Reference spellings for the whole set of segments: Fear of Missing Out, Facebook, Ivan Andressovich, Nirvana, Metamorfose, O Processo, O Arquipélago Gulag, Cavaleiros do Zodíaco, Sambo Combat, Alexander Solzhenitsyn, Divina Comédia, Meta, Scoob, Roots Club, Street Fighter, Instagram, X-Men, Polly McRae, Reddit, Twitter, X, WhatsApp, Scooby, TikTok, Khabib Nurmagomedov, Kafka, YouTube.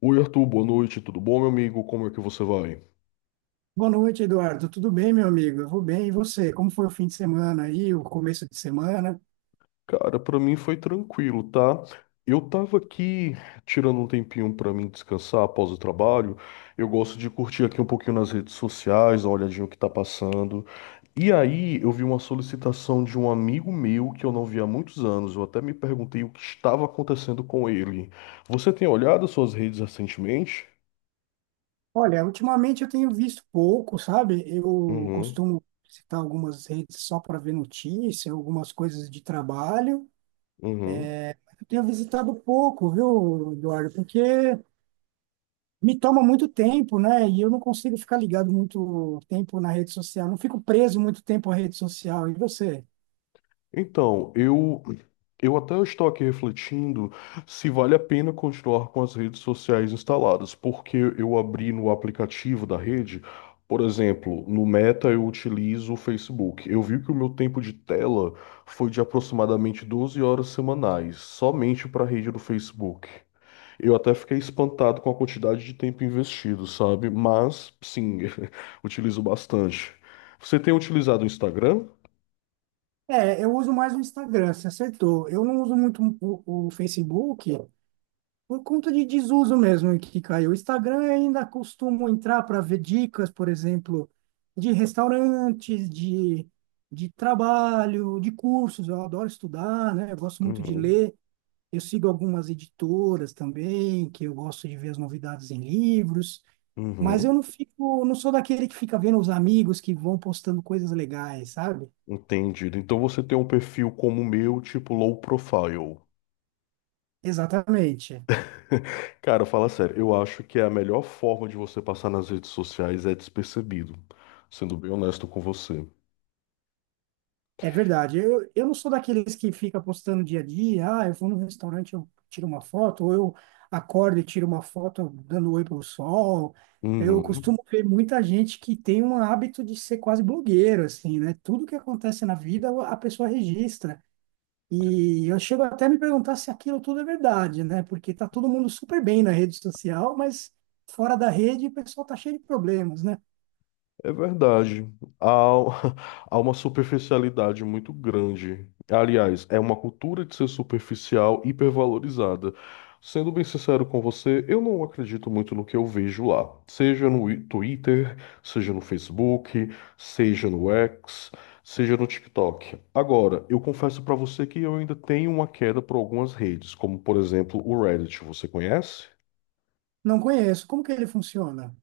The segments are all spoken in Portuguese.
Oi, Arthur, boa noite, tudo bom, meu amigo? Como é que você vai? Boa noite, Eduardo. Tudo bem, meu amigo? Eu vou bem. E você? Como foi o fim de semana aí, o começo de semana? Cara, pra mim foi tranquilo, tá? Eu tava aqui tirando um tempinho pra mim descansar após o trabalho. Eu gosto de curtir aqui um pouquinho nas redes sociais, dar uma olhadinha o que tá passando. E aí, eu vi uma solicitação de um amigo meu que eu não vi há muitos anos. Eu até me perguntei o que estava acontecendo com ele. Você tem olhado as suas redes recentemente? Olha, ultimamente eu tenho visto pouco, sabe? Eu Uhum, costumo visitar algumas redes só para ver notícia, algumas coisas de trabalho. uhum. Eu tenho visitado pouco, viu, Eduardo? Porque me toma muito tempo, né? E eu não consigo ficar ligado muito tempo na rede social. Não fico preso muito tempo à rede social. E você? Então, eu até estou aqui refletindo se vale a pena continuar com as redes sociais instaladas, porque eu abri no aplicativo da rede, por exemplo, no Meta eu utilizo o Facebook. Eu vi que o meu tempo de tela foi de aproximadamente 12 horas semanais, somente para a rede do Facebook. Eu até fiquei espantado com a quantidade de tempo investido, sabe? Mas, sim, utilizo bastante. Você tem utilizado o Instagram? É, eu uso mais o Instagram, você acertou. Eu não uso muito o Facebook, por conta de desuso mesmo que caiu. O Instagram eu ainda costumo entrar para ver dicas, por exemplo, de restaurantes, de trabalho, de cursos. Eu adoro estudar, né? Eu gosto muito de Uhum. ler. Eu sigo algumas editoras também, que eu gosto de ver as novidades em livros, mas eu Uhum. não fico, não sou daquele que fica vendo os amigos que vão postando coisas legais, sabe? Entendido. Então você tem um perfil como o meu, tipo low profile. Exatamente. Cara, fala sério, eu acho que é a melhor forma de você passar nas redes sociais é despercebido, sendo bem honesto com você. É verdade. Eu não sou daqueles que fica postando dia a dia. Ah, eu vou num restaurante, eu tiro uma foto, ou eu acordo e tiro uma foto dando oi pro sol. Eu Uhum. costumo ver muita gente que tem um hábito de ser quase blogueiro, assim, né? Tudo que acontece na vida, a pessoa registra. E eu chego até a me perguntar se aquilo tudo é verdade, né? Porque tá todo mundo super bem na rede social, mas fora da rede o pessoal tá cheio de problemas, né? É verdade. Há, há uma superficialidade muito grande. Aliás, é uma cultura de ser superficial hipervalorizada. Sendo bem sincero com você, eu não acredito muito no que eu vejo lá. Seja no Twitter, seja no Facebook, seja no X, seja no TikTok. Agora, eu confesso pra você que eu ainda tenho uma queda por algumas redes, como por exemplo o Reddit. Você conhece? Não conheço. Como que ele funciona?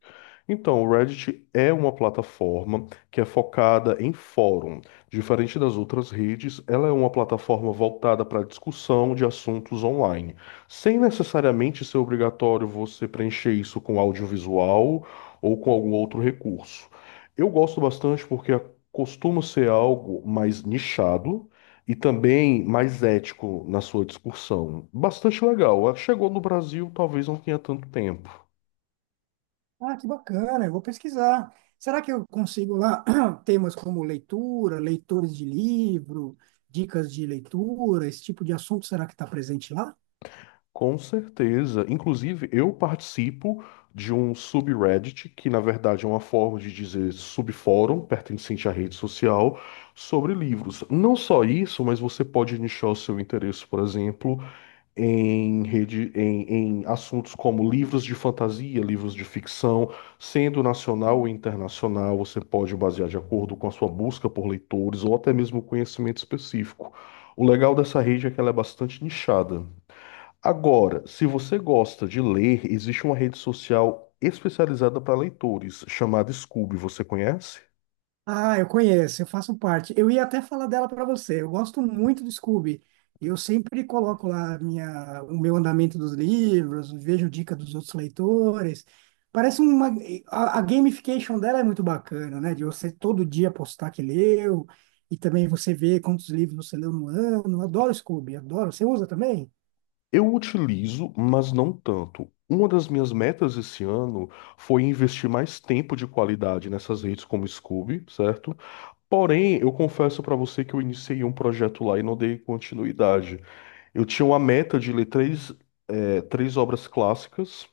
Então, o Reddit é uma plataforma que é focada em fórum. Diferente das outras redes, ela é uma plataforma voltada para discussão de assuntos online, sem necessariamente ser obrigatório você preencher isso com audiovisual ou com algum outro recurso. Eu gosto bastante porque é, costuma ser algo mais nichado e também mais ético na sua discussão. Bastante legal. Chegou no Brasil, talvez não tenha tanto tempo. Ah, que bacana, eu vou pesquisar. Será que eu consigo lá temas como leitura, leitores de livro, dicas de leitura, esse tipo de assunto, será que está presente lá? Com certeza. Inclusive, eu participo de um subreddit, que na verdade é uma forma de dizer subfórum, pertencente à rede social, sobre livros. Não só isso, mas você pode nichar o seu interesse, por exemplo, em rede, em assuntos como livros de fantasia, livros de ficção, sendo nacional ou internacional, você pode basear de acordo com a sua busca por leitores ou até mesmo conhecimento específico. O legal dessa rede é que ela é bastante nichada. Agora, se você gosta de ler, existe uma rede social especializada para leitores, chamada Scoob, você conhece? Ah, eu conheço, eu faço parte. Eu ia até falar dela para você. Eu gosto muito do Scooby. Eu sempre coloco lá a minha, o meu andamento dos livros, vejo dica dos outros leitores. Parece uma. A gamification dela é muito bacana, né? De você todo dia postar que leu, e também você ver quantos livros você leu no ano. Eu adoro Scooby, adoro. Você usa também? Eu utilizo, mas não tanto. Uma das minhas metas esse ano foi investir mais tempo de qualidade nessas redes como Scoob, certo? Porém, eu confesso para você que eu iniciei um projeto lá e não dei continuidade. Eu tinha uma meta de ler três obras clássicas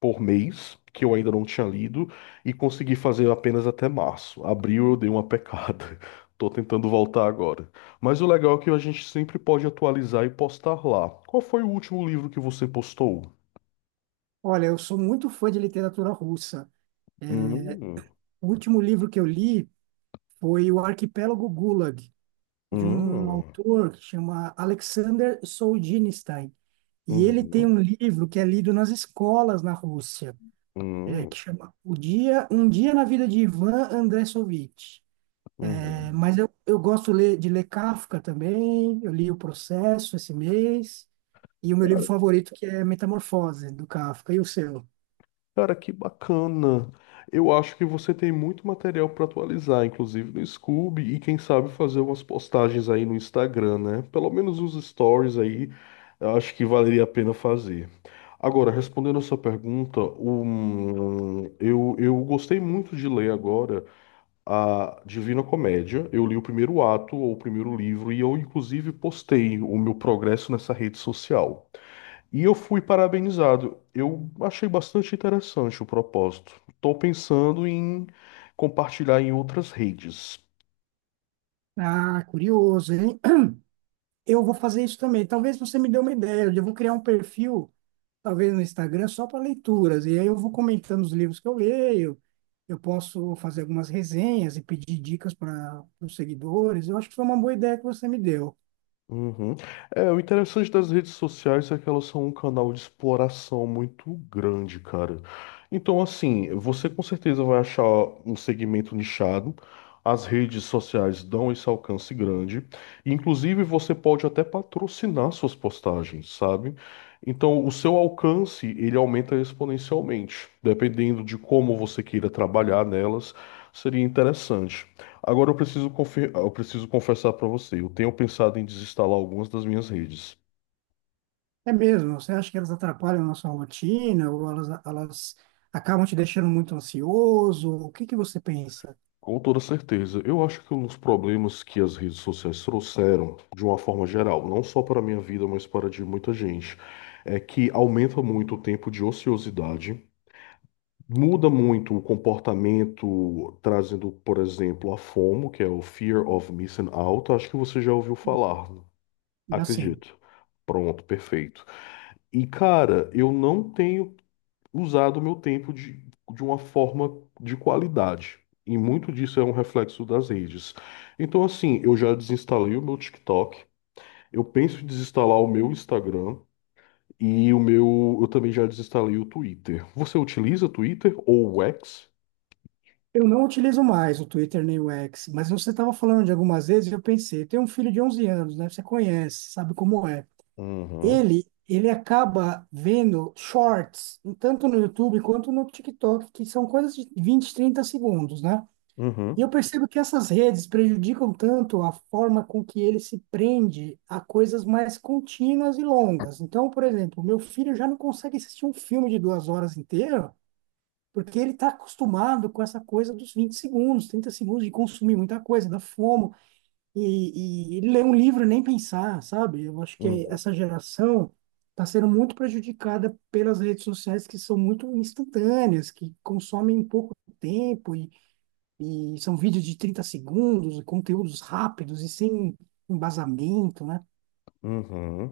por mês, que eu ainda não tinha lido, e consegui fazer apenas até março. Abril eu dei uma pecada. Tô tentando voltar agora. Mas o legal é que a gente sempre pode atualizar e postar lá. Qual foi o último livro que você postou? Olha, eu sou muito fã de literatura russa. Hum. O último livro que eu li foi O Arquipélago Gulag, de um Hum. autor que chama Alexander Solzhenitsyn. Hum. E ele tem Hum. um livro que é lido nas escolas na Rússia, é, Hum. que chama O Dia, Um Dia na Vida de Ivan Andressovich. É, Hum. mas eu gosto de ler Kafka também. Eu li O Processo esse mês, e o meu livro favorito, que é Metamorfose, do Kafka. E o seu? Cara, que bacana. Eu acho que você tem muito material para atualizar, inclusive no Scoob, e quem sabe fazer umas postagens aí no Instagram, né? Pelo menos os stories aí, eu acho que valeria a pena fazer. Agora, respondendo a sua pergunta, eu gostei muito de ler agora a Divina Comédia. Eu li o primeiro ato, ou o primeiro livro, e eu, inclusive, postei o meu progresso nessa rede social. E eu fui parabenizado. Eu achei bastante interessante o propósito. Estou pensando em compartilhar em outras redes. Ah, curioso, hein? Eu vou fazer isso também. Talvez você me dê uma ideia, eu vou criar um perfil talvez no Instagram, só para leituras. E aí eu vou comentando os livros que eu leio, eu posso fazer algumas resenhas e pedir dicas para os seguidores. Eu acho que foi uma boa ideia que você me deu. Uhum. É, o interessante das redes sociais é que elas são um canal de exploração muito grande, cara. Então, assim, você com certeza vai achar um segmento nichado. As redes sociais dão esse alcance grande. Inclusive, você pode até patrocinar suas postagens, sabe? Então, o seu alcance, ele aumenta exponencialmente, dependendo de como você queira trabalhar nelas. Seria interessante. Agora eu preciso confessar para você, eu tenho pensado em desinstalar algumas das minhas redes. É mesmo, você acha que elas atrapalham a nossa rotina ou elas acabam te deixando muito ansioso? O que que você pensa? Com toda certeza, eu acho que um dos problemas que as redes sociais trouxeram, de uma forma geral, não só para a minha vida, mas para a de muita gente, é que aumenta muito o tempo de ociosidade, muda muito o comportamento, trazendo, por exemplo, a FOMO, que é o Fear of Missing Out. Acho que você já ouviu falar, Já sim. acredito. Pronto, perfeito. E cara, eu não tenho usado o meu tempo de uma forma de qualidade. E muito disso é um reflexo das redes. Então, assim, eu já desinstalei o meu TikTok, eu penso em desinstalar o meu Instagram e o meu, eu também já desinstalei o Twitter. Você utiliza Twitter ou o X? Eu não utilizo mais o Twitter nem o X, mas você estava falando de algumas vezes e eu pensei, tem um filho de 11 anos, né? Você conhece, sabe como é. Uhum, Ele acaba vendo shorts, tanto no YouTube quanto no TikTok, que são coisas de 20, 30 segundos, né? E uhum, eu percebo que essas redes prejudicam tanto a forma com que ele se prende a coisas mais contínuas e longas. Então, por exemplo, meu filho já não consegue assistir um filme de 2 horas inteiras porque ele está acostumado com essa coisa dos 20 segundos, 30 segundos de consumir muita coisa, da fome, e, ele lê um livro e nem pensar, sabe? Eu acho que uhum, essa geração está sendo muito prejudicada pelas redes sociais que são muito instantâneas, que consomem em pouco tempo, e, são vídeos de 30 segundos, conteúdos rápidos e sem embasamento, né? uhum.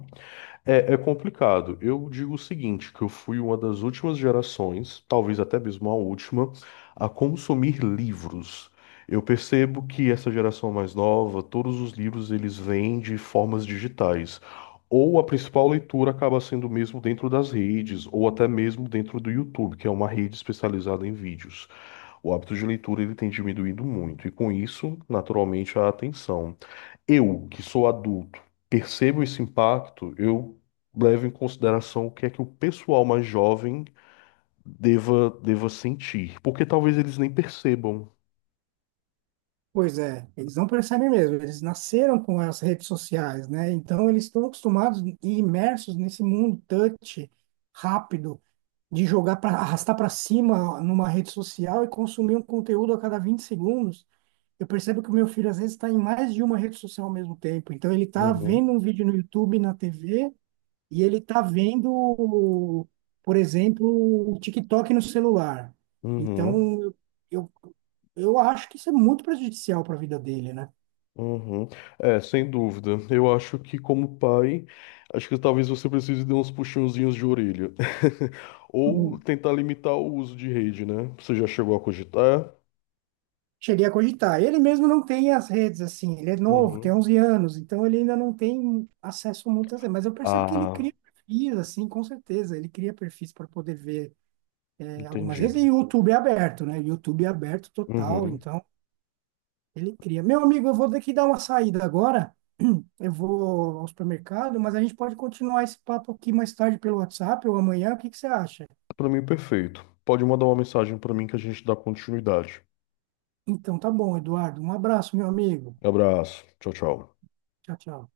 É, é complicado. Eu digo o seguinte, que eu fui uma das últimas gerações, talvez até mesmo a última, a consumir livros. Eu percebo que essa geração mais nova, todos os livros eles vêm de formas digitais. Ou a principal leitura acaba sendo mesmo dentro das redes, ou até mesmo dentro do YouTube, que é uma rede especializada em vídeos. O hábito de leitura ele tem diminuído muito, e com isso, naturalmente, a atenção eu, que sou adulto, percebo esse impacto, eu levo em consideração o que é que o pessoal mais jovem deva sentir, porque talvez eles nem percebam. Pois é, eles não percebem mesmo, eles nasceram com as redes sociais, né? Então eles estão acostumados e imersos nesse mundo touch rápido de jogar para arrastar para cima numa rede social e consumir um conteúdo a cada 20 segundos. Eu percebo que o meu filho às vezes está em mais de uma rede social ao mesmo tempo. Então ele está Uhum, vendo um vídeo no YouTube, na TV, e ele está vendo, por exemplo, o TikTok no celular. uhum, Então, eu, eu acho que isso é muito prejudicial para a vida dele, né? uhum. É, sem dúvida. Eu acho que, como pai, acho que talvez você precise de uns puxãozinhos de orelha. Ou Hum. tentar limitar o uso de rede, né? Você já chegou a cogitar? Cheguei a cogitar. Ele mesmo não tem as redes, assim, ele é novo, tem Uhum. 11 anos, então ele ainda não tem acesso a muitas redes. Mas eu percebo que ele Ah, cria perfis, assim, com certeza. Ele cria perfis para poder ver é, algumas redes. E entendido. o YouTube é aberto, né? YouTube é aberto total, Uhum. então ele cria. Meu amigo, eu vou ter que dar uma saída agora. Eu vou ao supermercado, mas a gente pode continuar esse papo aqui mais tarde pelo WhatsApp ou amanhã. O que que você acha? Para mim, perfeito. Pode mandar uma mensagem para mim que a gente dá continuidade. Então, tá bom, Eduardo. Um abraço, meu amigo. Abraço. Tchau, tchau. Tchau, tchau.